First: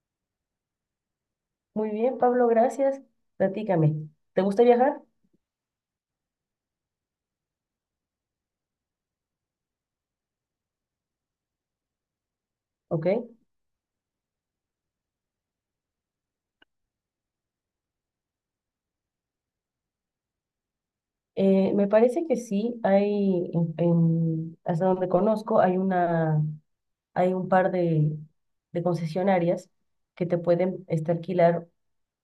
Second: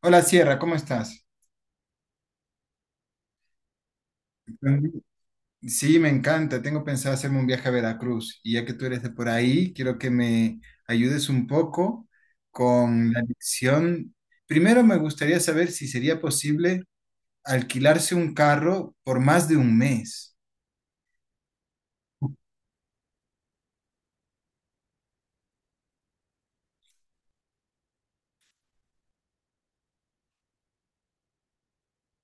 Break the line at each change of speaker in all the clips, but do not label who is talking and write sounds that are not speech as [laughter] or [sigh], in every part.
Hola Sierra, ¿cómo estás?
Muy bien, Pablo, gracias. Platícame. ¿Te gusta viajar?
Sí, me encanta. Tengo pensado hacerme un viaje a Veracruz y ya que tú eres de por ahí, quiero que me ayudes un poco con la
Ok.
elección. Primero me gustaría saber si sería posible alquilarse un carro por más de un mes.
Me parece que sí, hay, hasta donde conozco, hay un par de, concesionarias que te pueden alquilar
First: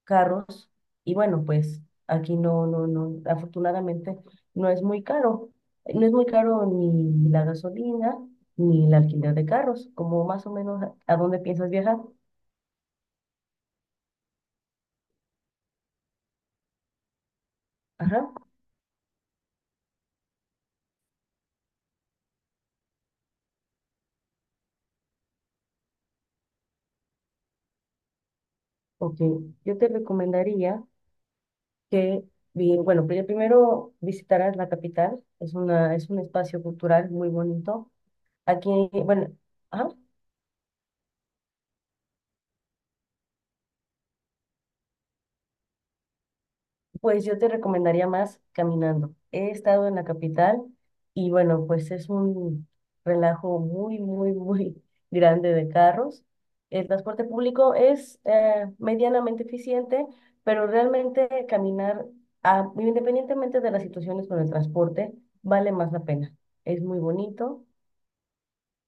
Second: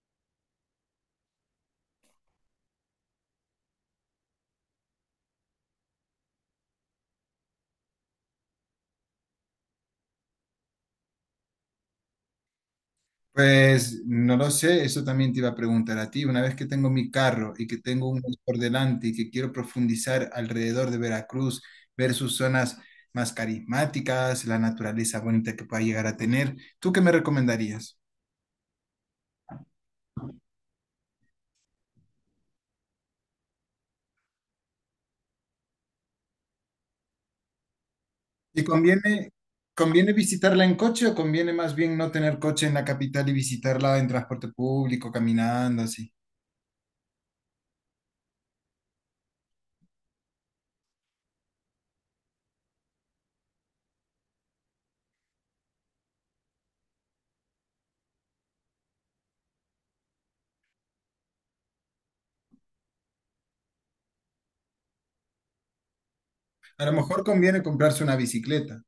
carros. Y bueno, pues aquí no, no, no, afortunadamente no es muy caro. No es muy caro ni la gasolina ni el alquiler de carros, como más o menos a dónde piensas viajar.
Pues no lo sé, eso también te iba a preguntar a ti. Una vez que tengo mi carro y que tengo un
Ajá.
mes por delante y que quiero profundizar alrededor de Veracruz, ver sus zonas más carismáticas, la naturaleza bonita que pueda llegar a tener, ¿tú qué me recomendarías?
Ok. Yo te recomendaría que bueno, primero visitarás la capital, es un espacio cultural muy bonito.
¿Y
Aquí,
conviene,
bueno, ah,
conviene visitarla en coche o conviene más bien no tener coche en la capital y visitarla en transporte público, caminando así?
pues yo te recomendaría más caminando. He estado en la capital y bueno, pues es un relajo muy, muy, muy [laughs] grande de carros. El transporte público es medianamente eficiente, pero realmente caminar, independientemente de las situaciones con el transporte, vale más la pena. Es
A lo
muy
mejor conviene
bonito.
comprarse una bicicleta.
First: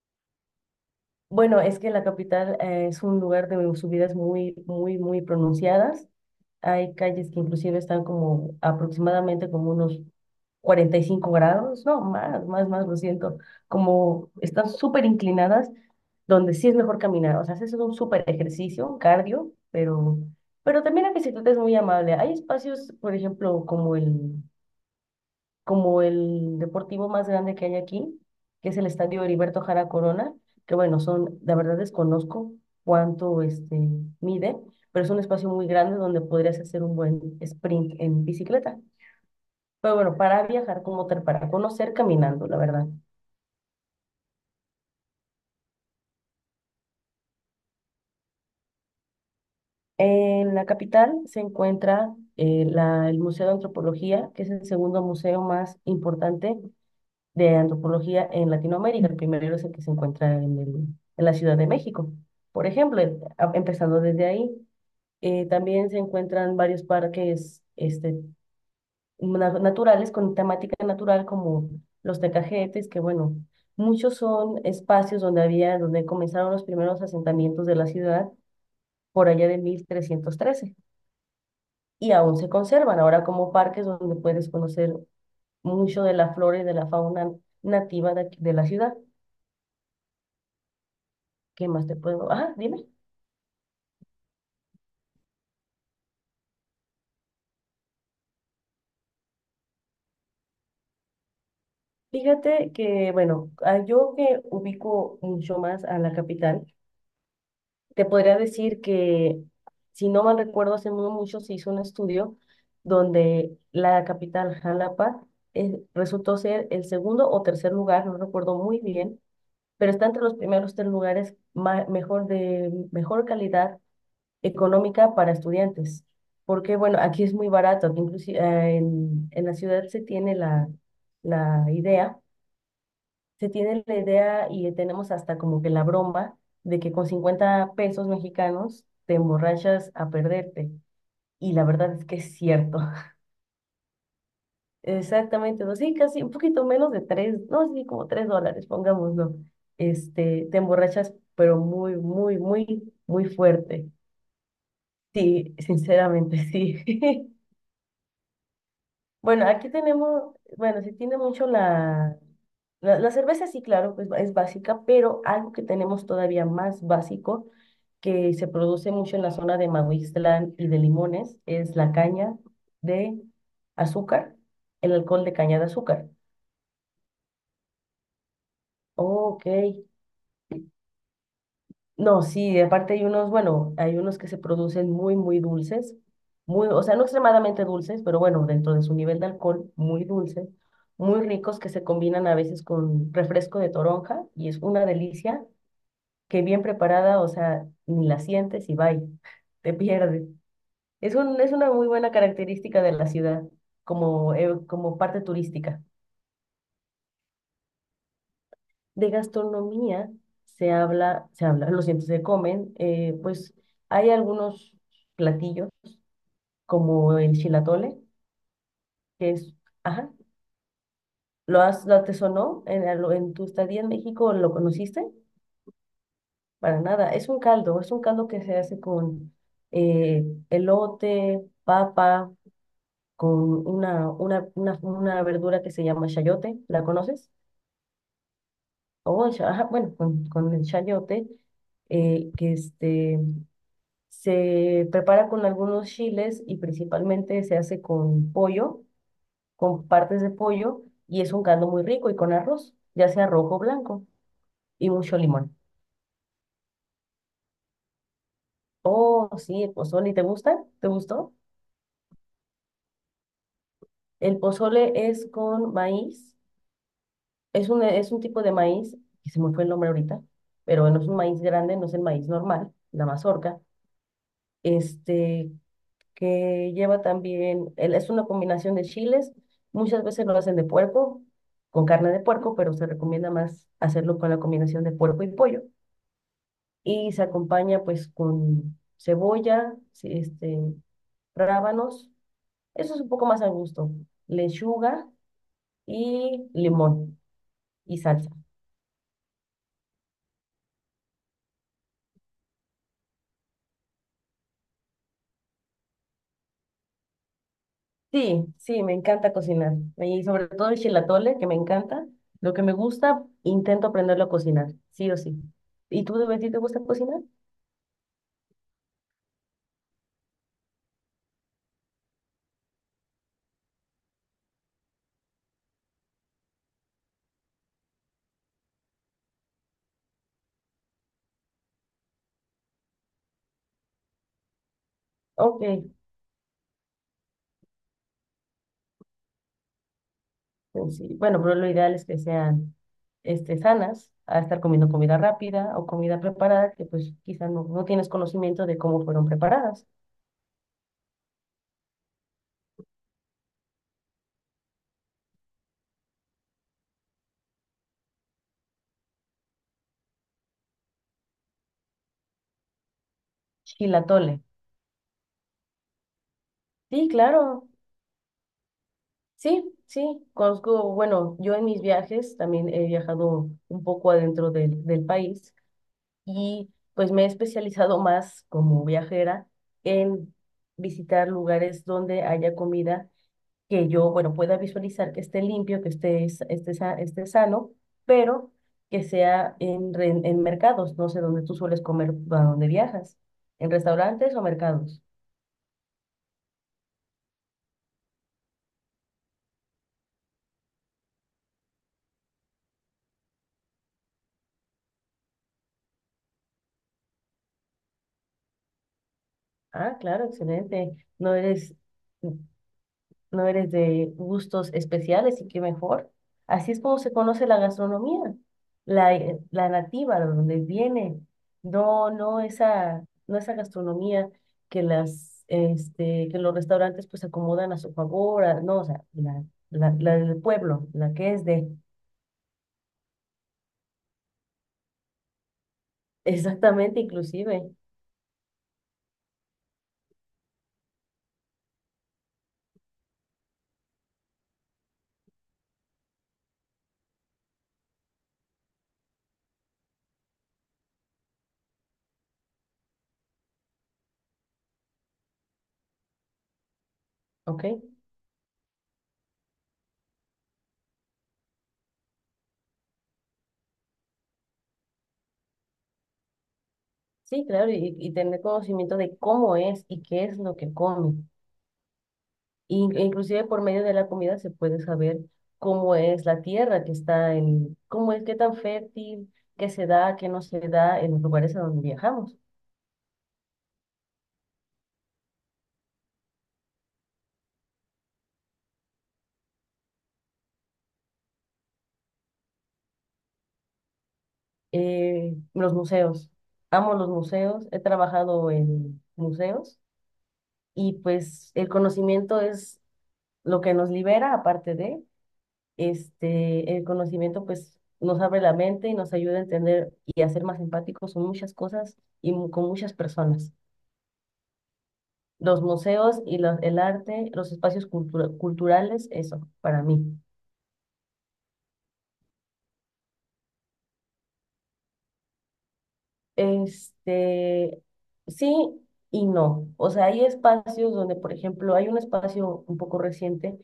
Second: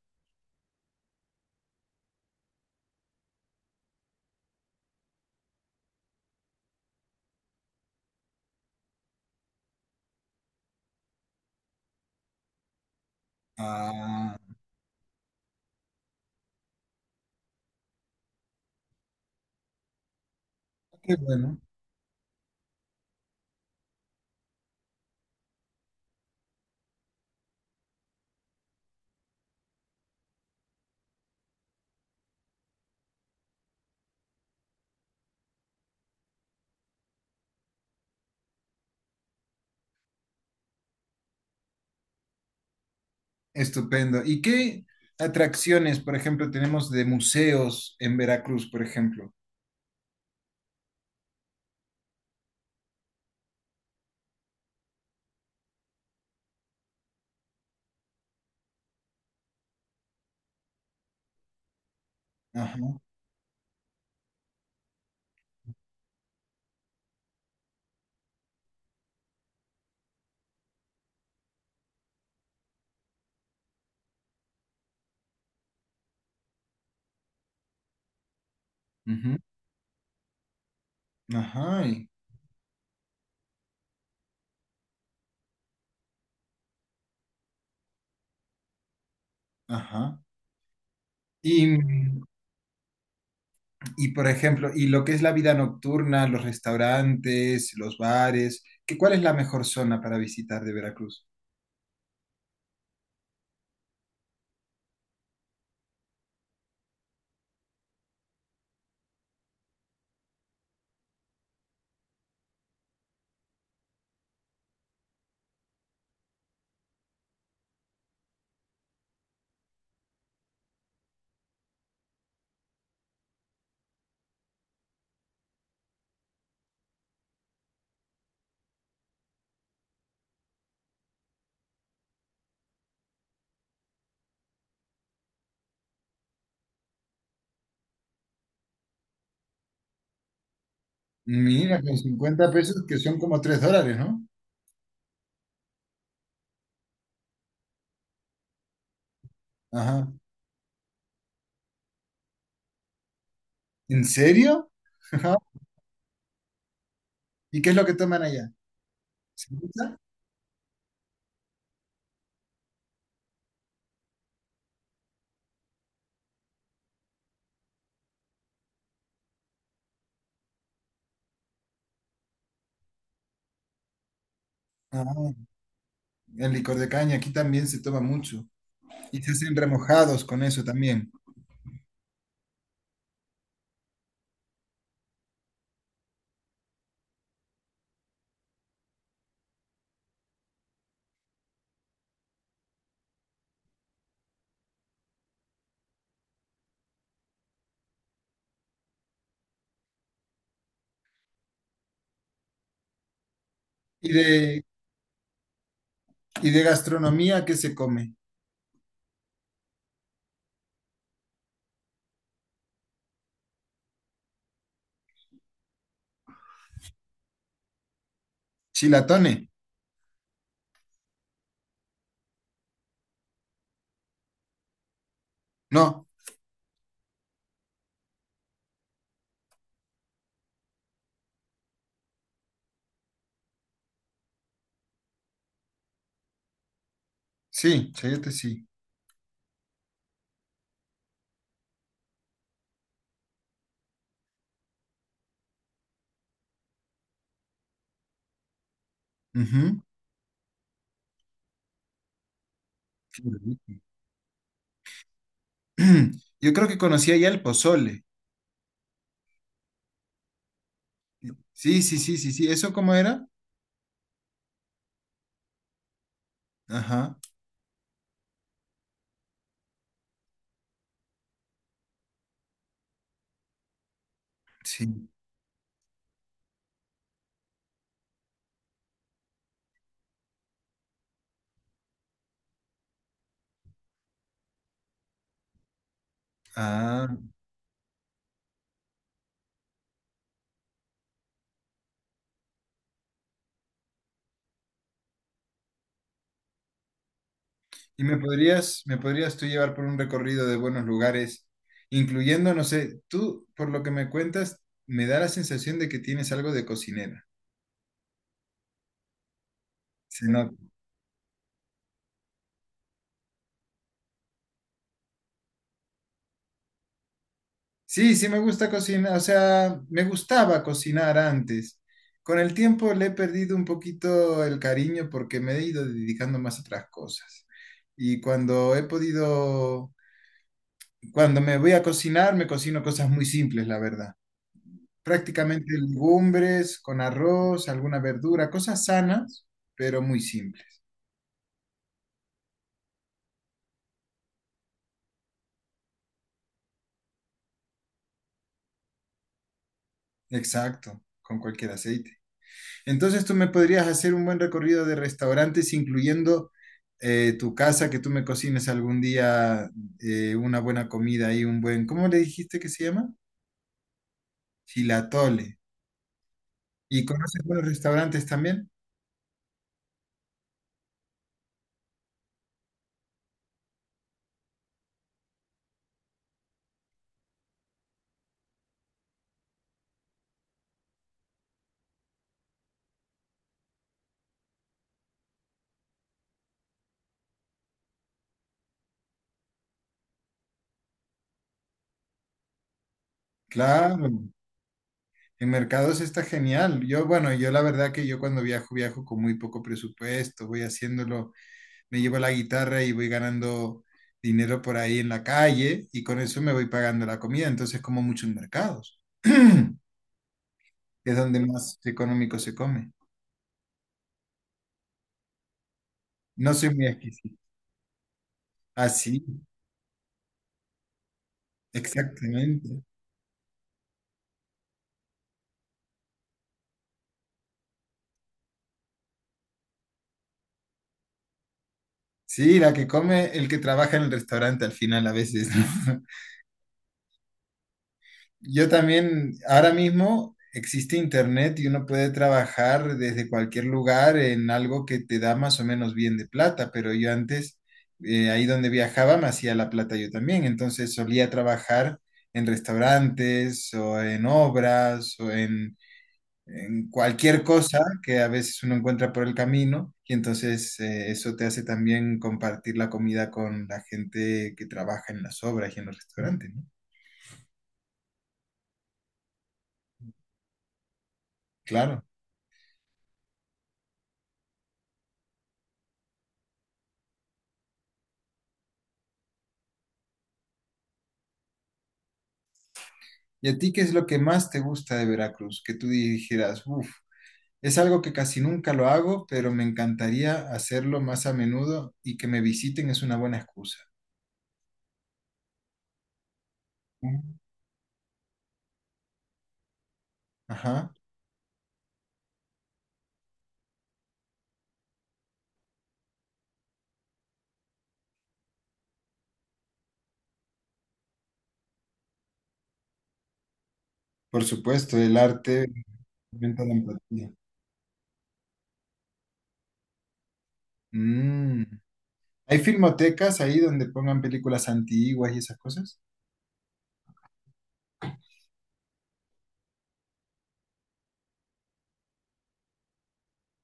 Bueno, es que la capital es un lugar de subidas muy, muy, muy pronunciadas. Hay calles que inclusive están como aproximadamente como unos 45 grados, no, más, más, más, lo siento, como
Ah,
están súper inclinadas, donde sí es mejor caminar. O sea, haces un súper ejercicio, un cardio, pero, también la
qué
bicicleta
bueno.
es muy amable. Hay espacios, por ejemplo, como el deportivo más grande que hay aquí, que es el Estadio Heriberto Jara Corona, que bueno, son, la verdad desconozco cuánto mide, pero es un espacio muy grande donde podrías hacer un buen sprint en bicicleta. Pero bueno, para viajar como tal, para conocer caminando, la verdad.
Estupendo. ¿Y qué atracciones, por ejemplo, tenemos de museos en Veracruz, por ejemplo?
En la capital se encuentra el Museo de Antropología, que es el segundo museo más importante de antropología en Latinoamérica. El primero es el que se encuentra en la Ciudad de México, por
Ajá,
ejemplo, empezando desde ahí. También se encuentran varios parques naturales con temática natural como los Tecajetes, que bueno, muchos son espacios donde comenzaron los primeros asentamientos de la ciudad por
ujú,
allá de 1313
ajá, y-
y aún se conservan ahora como parques donde puedes conocer mucho de la flora y de la fauna nativa de la ciudad.
ajá.
¿Qué
Y,
más te puedo? Ah, dime.
por ejemplo, y lo que es la vida nocturna, los restaurantes, los bares, ¿ cuál es la mejor zona para visitar de Veracruz?
Fíjate que, bueno, yo que ubico mucho más a la capital, te podría decir que, si no mal recuerdo, hace no mucho se hizo un estudio donde la capital, Jalapa, resultó ser el segundo o tercer lugar, no recuerdo muy bien, pero está entre los primeros tres lugares mejor calidad económica para estudiantes, porque bueno, aquí es muy barato, aquí inclusive en la ciudad se tiene la idea, se tiene la idea y tenemos hasta como que la broma de que con 50 pesos mexicanos te emborrachas a perderte. Y la
Mira,
verdad
con
es que es
cincuenta
cierto.
pesos que son como 3 dólares, ¿no?
[laughs] Exactamente, no, sí, casi un poquito menos de tres, no, sí, como 3 dólares, pongámoslo.
Ajá.
Te emborrachas, pero muy, muy, muy, muy fuerte.
¿En serio? Ajá.
Sí, sinceramente, sí. [laughs]
¿Y qué es lo que toman allá?
Bueno, aquí
¿Cerveza?
tenemos, bueno, sí tiene mucho la cerveza, sí, claro, pues es básica, pero algo que tenemos todavía más básico, que se produce mucho en la zona de Maguixtlán y de Limones, es la caña de azúcar, el alcohol de
Ah,
caña de azúcar.
el licor de caña, aquí también se toma mucho. Y se
Ok.
hacen remojados con eso también.
No, sí, aparte hay unos, bueno, hay unos que se producen muy, muy dulces, muy, o sea, no extremadamente dulces, pero bueno, dentro de su nivel de alcohol, muy dulces, muy ricos que se combinan a veces con refresco de toronja y es una delicia que bien preparada, o sea, ni la sientes y bye, [laughs] te pierdes. Es una muy buena característica de la ciudad
¿Y de,
como parte turística.
¿Y de gastronomía qué se come?
De gastronomía se habla, lo siento, se comen, pues hay algunos platillos como el chilatole, que
¿Chilatone?
es, ajá, ¿lo te sonó en tu estadía en México? ¿Lo conociste?
No,
Para nada, es un caldo, que se hace con eh, elote, papa, con una verdura que se llama chayote, ¿la conoces?
sí, chayate sí.
Ajá, bueno, con el chayote, que este Se prepara con algunos chiles y principalmente se hace con pollo,
Ujú.
con partes de pollo, y es un caldo muy rico y con arroz, ya
Qué
sea rojo o
rico.
blanco, y mucho limón.
[clears throat] Yo creo que conocía ya el pozole.
Oh, sí, el pozole, ¿te gusta? ¿Te gustó?
Sí, sí, sí, sí, sí. ¿Eso cómo era?
El pozole es con maíz,
Ajá,
es un tipo de maíz, que se me fue el nombre ahorita, pero no es un maíz grande, no es el maíz normal, la mazorca,
sí.
este, que lleva también, es una combinación de chiles, muchas veces lo hacen de puerco, con carne de puerco, pero se recomienda más hacerlo con la combinación de puerco y pollo. Y se
Ah.
acompaña pues con cebolla, sí, rábanos, eso es un poco más a gusto, lechuga y limón y
¿Y me
salsa.
podrías, me podrías tú llevar por un recorrido de buenos lugares, incluyendo, no sé, tú, por lo que me cuentas, me da la sensación de que tienes algo de cocinera.
Sí, sí, me encanta cocinar. Y
Se
sobre
nota.
todo el chilatole, que me encanta. Lo que me gusta, intento aprenderlo a cocinar, sí o sí. ¿Y tú, de ti te gusta cocinar?
Sí, sí me gusta cocinar, o sea, me gustaba cocinar antes. Con el tiempo le he perdido un poquito el cariño porque me he ido dedicando más a otras cosas. Y cuando he podido, cuando me voy a cocinar, me cocino cosas muy simples, la verdad. Prácticamente
Ok,
legumbres con arroz, alguna verdura, cosas sanas, pero muy simples.
pues sí. Bueno, pero lo ideal es que sean sanas, a estar comiendo comida rápida o comida preparada que pues quizá no tienes conocimiento de cómo fueron preparadas.
Exacto, con cualquier aceite. Entonces tú me podrías hacer un buen recorrido de restaurantes, incluyendo tu casa, que tú me cocines algún día una buena comida y un buen, ¿cómo le dijiste que se llama?
Chilatole.
Chilatole. ¿Y
Sí,
conoces buenos
claro.
restaurantes también?
Sí, sí. Conozco, bueno, yo en mis viajes también he viajado un poco adentro del país y pues me he especializado más como viajera en visitar lugares donde haya comida que yo, bueno, pueda visualizar que esté limpio, que esté, s- esté, sa- esté sano, pero que sea en mercados, no sé dónde tú sueles comer, a dónde viajas, en
Claro,
restaurantes o mercados.
en mercados está genial. Yo, bueno, yo la verdad que yo cuando viajo, viajo con muy poco presupuesto, voy haciéndolo, me llevo la guitarra y voy ganando dinero por ahí en la calle y con eso me voy pagando la comida. Entonces como mucho en mercados. [clears throat]
Ah, claro, excelente.
Es
No
donde
eres,
más económico se come.
de gustos especiales y qué mejor.
No
Así
soy
es
muy
como se
exquisito.
conoce la gastronomía,
Así,
la nativa, de donde viene. No,
exactamente.
no esa gastronomía que que los restaurantes pues acomodan a su favor, no, o sea, la del pueblo, la que es de,
Sí, la que come el que trabaja en el restaurante al final a veces, ¿no? [laughs]
[laughs] exactamente, inclusive,
Yo también, ahora mismo existe internet y uno puede trabajar desde cualquier lugar en algo que te da más o menos bien de plata, pero yo antes, ahí donde viajaba, me hacía la plata yo también, entonces solía trabajar en restaurantes o en obras en cualquier
¿ok?
cosa que a veces uno encuentra por el camino y entonces eso te hace también compartir la comida con la gente que trabaja en las obras y en los restaurantes, ¿no?
Sí, claro, y tener conocimiento de cómo es y qué es lo que come.
Claro.
Inclusive por medio de la comida se puede saber cómo es la tierra que está en, cómo es, qué tan fértil, qué se da, qué no se da en los lugares a donde viajamos.
¿Y a ti qué es lo que más te gusta de Veracruz? Que tú dijeras, uff, es algo que casi nunca lo hago, pero me encantaría hacerlo más a menudo y que me visiten es una buena excusa.
Los museos. Amo los
Mm.
museos, he trabajado en museos y
Ajá,
pues el conocimiento es lo que nos libera, aparte de, el conocimiento pues nos abre la mente y nos ayuda a entender y a ser más empáticos con muchas cosas y con muchas personas.
por supuesto, el
Los
arte
museos y
aumenta la
el arte,
empatía.
los espacios culturales, eso, para mí.
Mm. ¿Hay filmotecas ahí donde pongan películas antiguas y esas cosas?
Este, sí y no. O sea, hay espacios donde, por ejemplo, hay un espacio un poco reciente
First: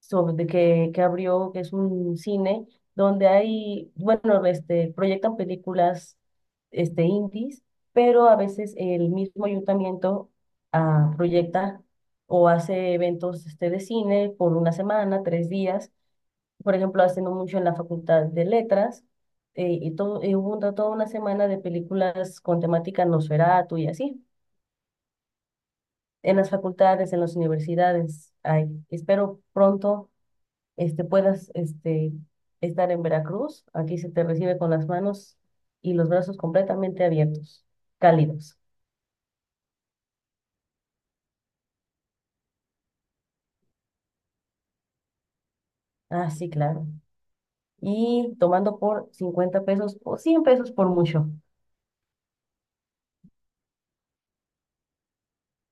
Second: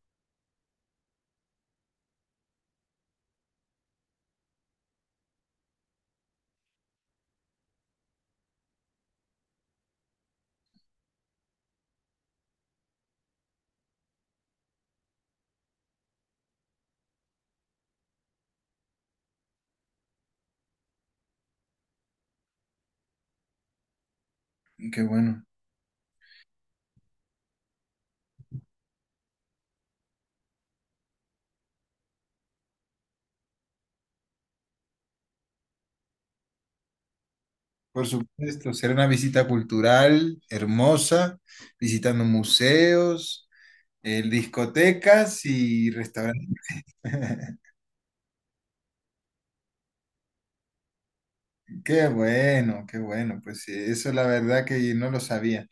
sobre que abrió, que es un cine, donde hay, bueno, proyectan películas, indies, pero a veces el mismo ayuntamiento proyecta o hace eventos, de cine por una semana, 3 días por ejemplo, haciendo mucho en la Facultad de Letras, y, todo, y hubo toda una semana de películas con temática Nosferatu y así,
Qué bueno.
en las facultades, en las universidades. Ay, espero pronto puedas estar en Veracruz. Aquí se te recibe con las manos y los brazos completamente abiertos,
Por
cálidos.
supuesto, será una visita cultural hermosa, visitando museos, discotecas y
Ah,
restaurantes.
sí, claro.
[laughs]
Y tomando por 50 pesos o 100 pesos por mucho.
Qué bueno, pues sí, eso la verdad que no lo sabía,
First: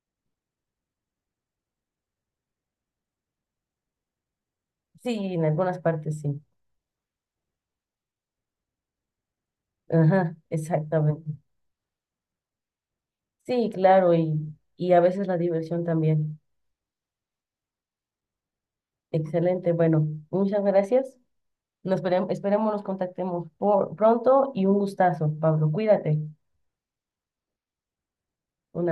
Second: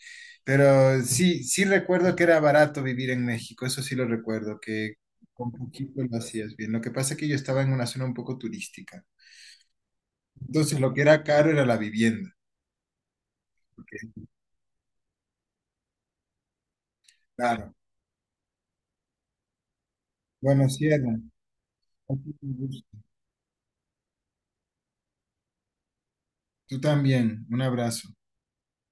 pero sí, sí recuerdo que era barato vivir en México, eso sí lo recuerdo, que
Sí, en
con
algunas
poquito lo
partes sí.
hacías bien. Lo que pasa es que yo estaba en una zona un poco turística,
Ajá,
entonces lo que era
exactamente.
caro era la vivienda,
Sí,
porque,
claro, y a veces la diversión también.
claro.
Excelente. Bueno, muchas
Bueno,
gracias.
Sierra,
Nos esperemos, esperemos nos contactemos por, pronto y un gustazo, Pablo. Cuídate.
tú también, un abrazo.
Un abrazo.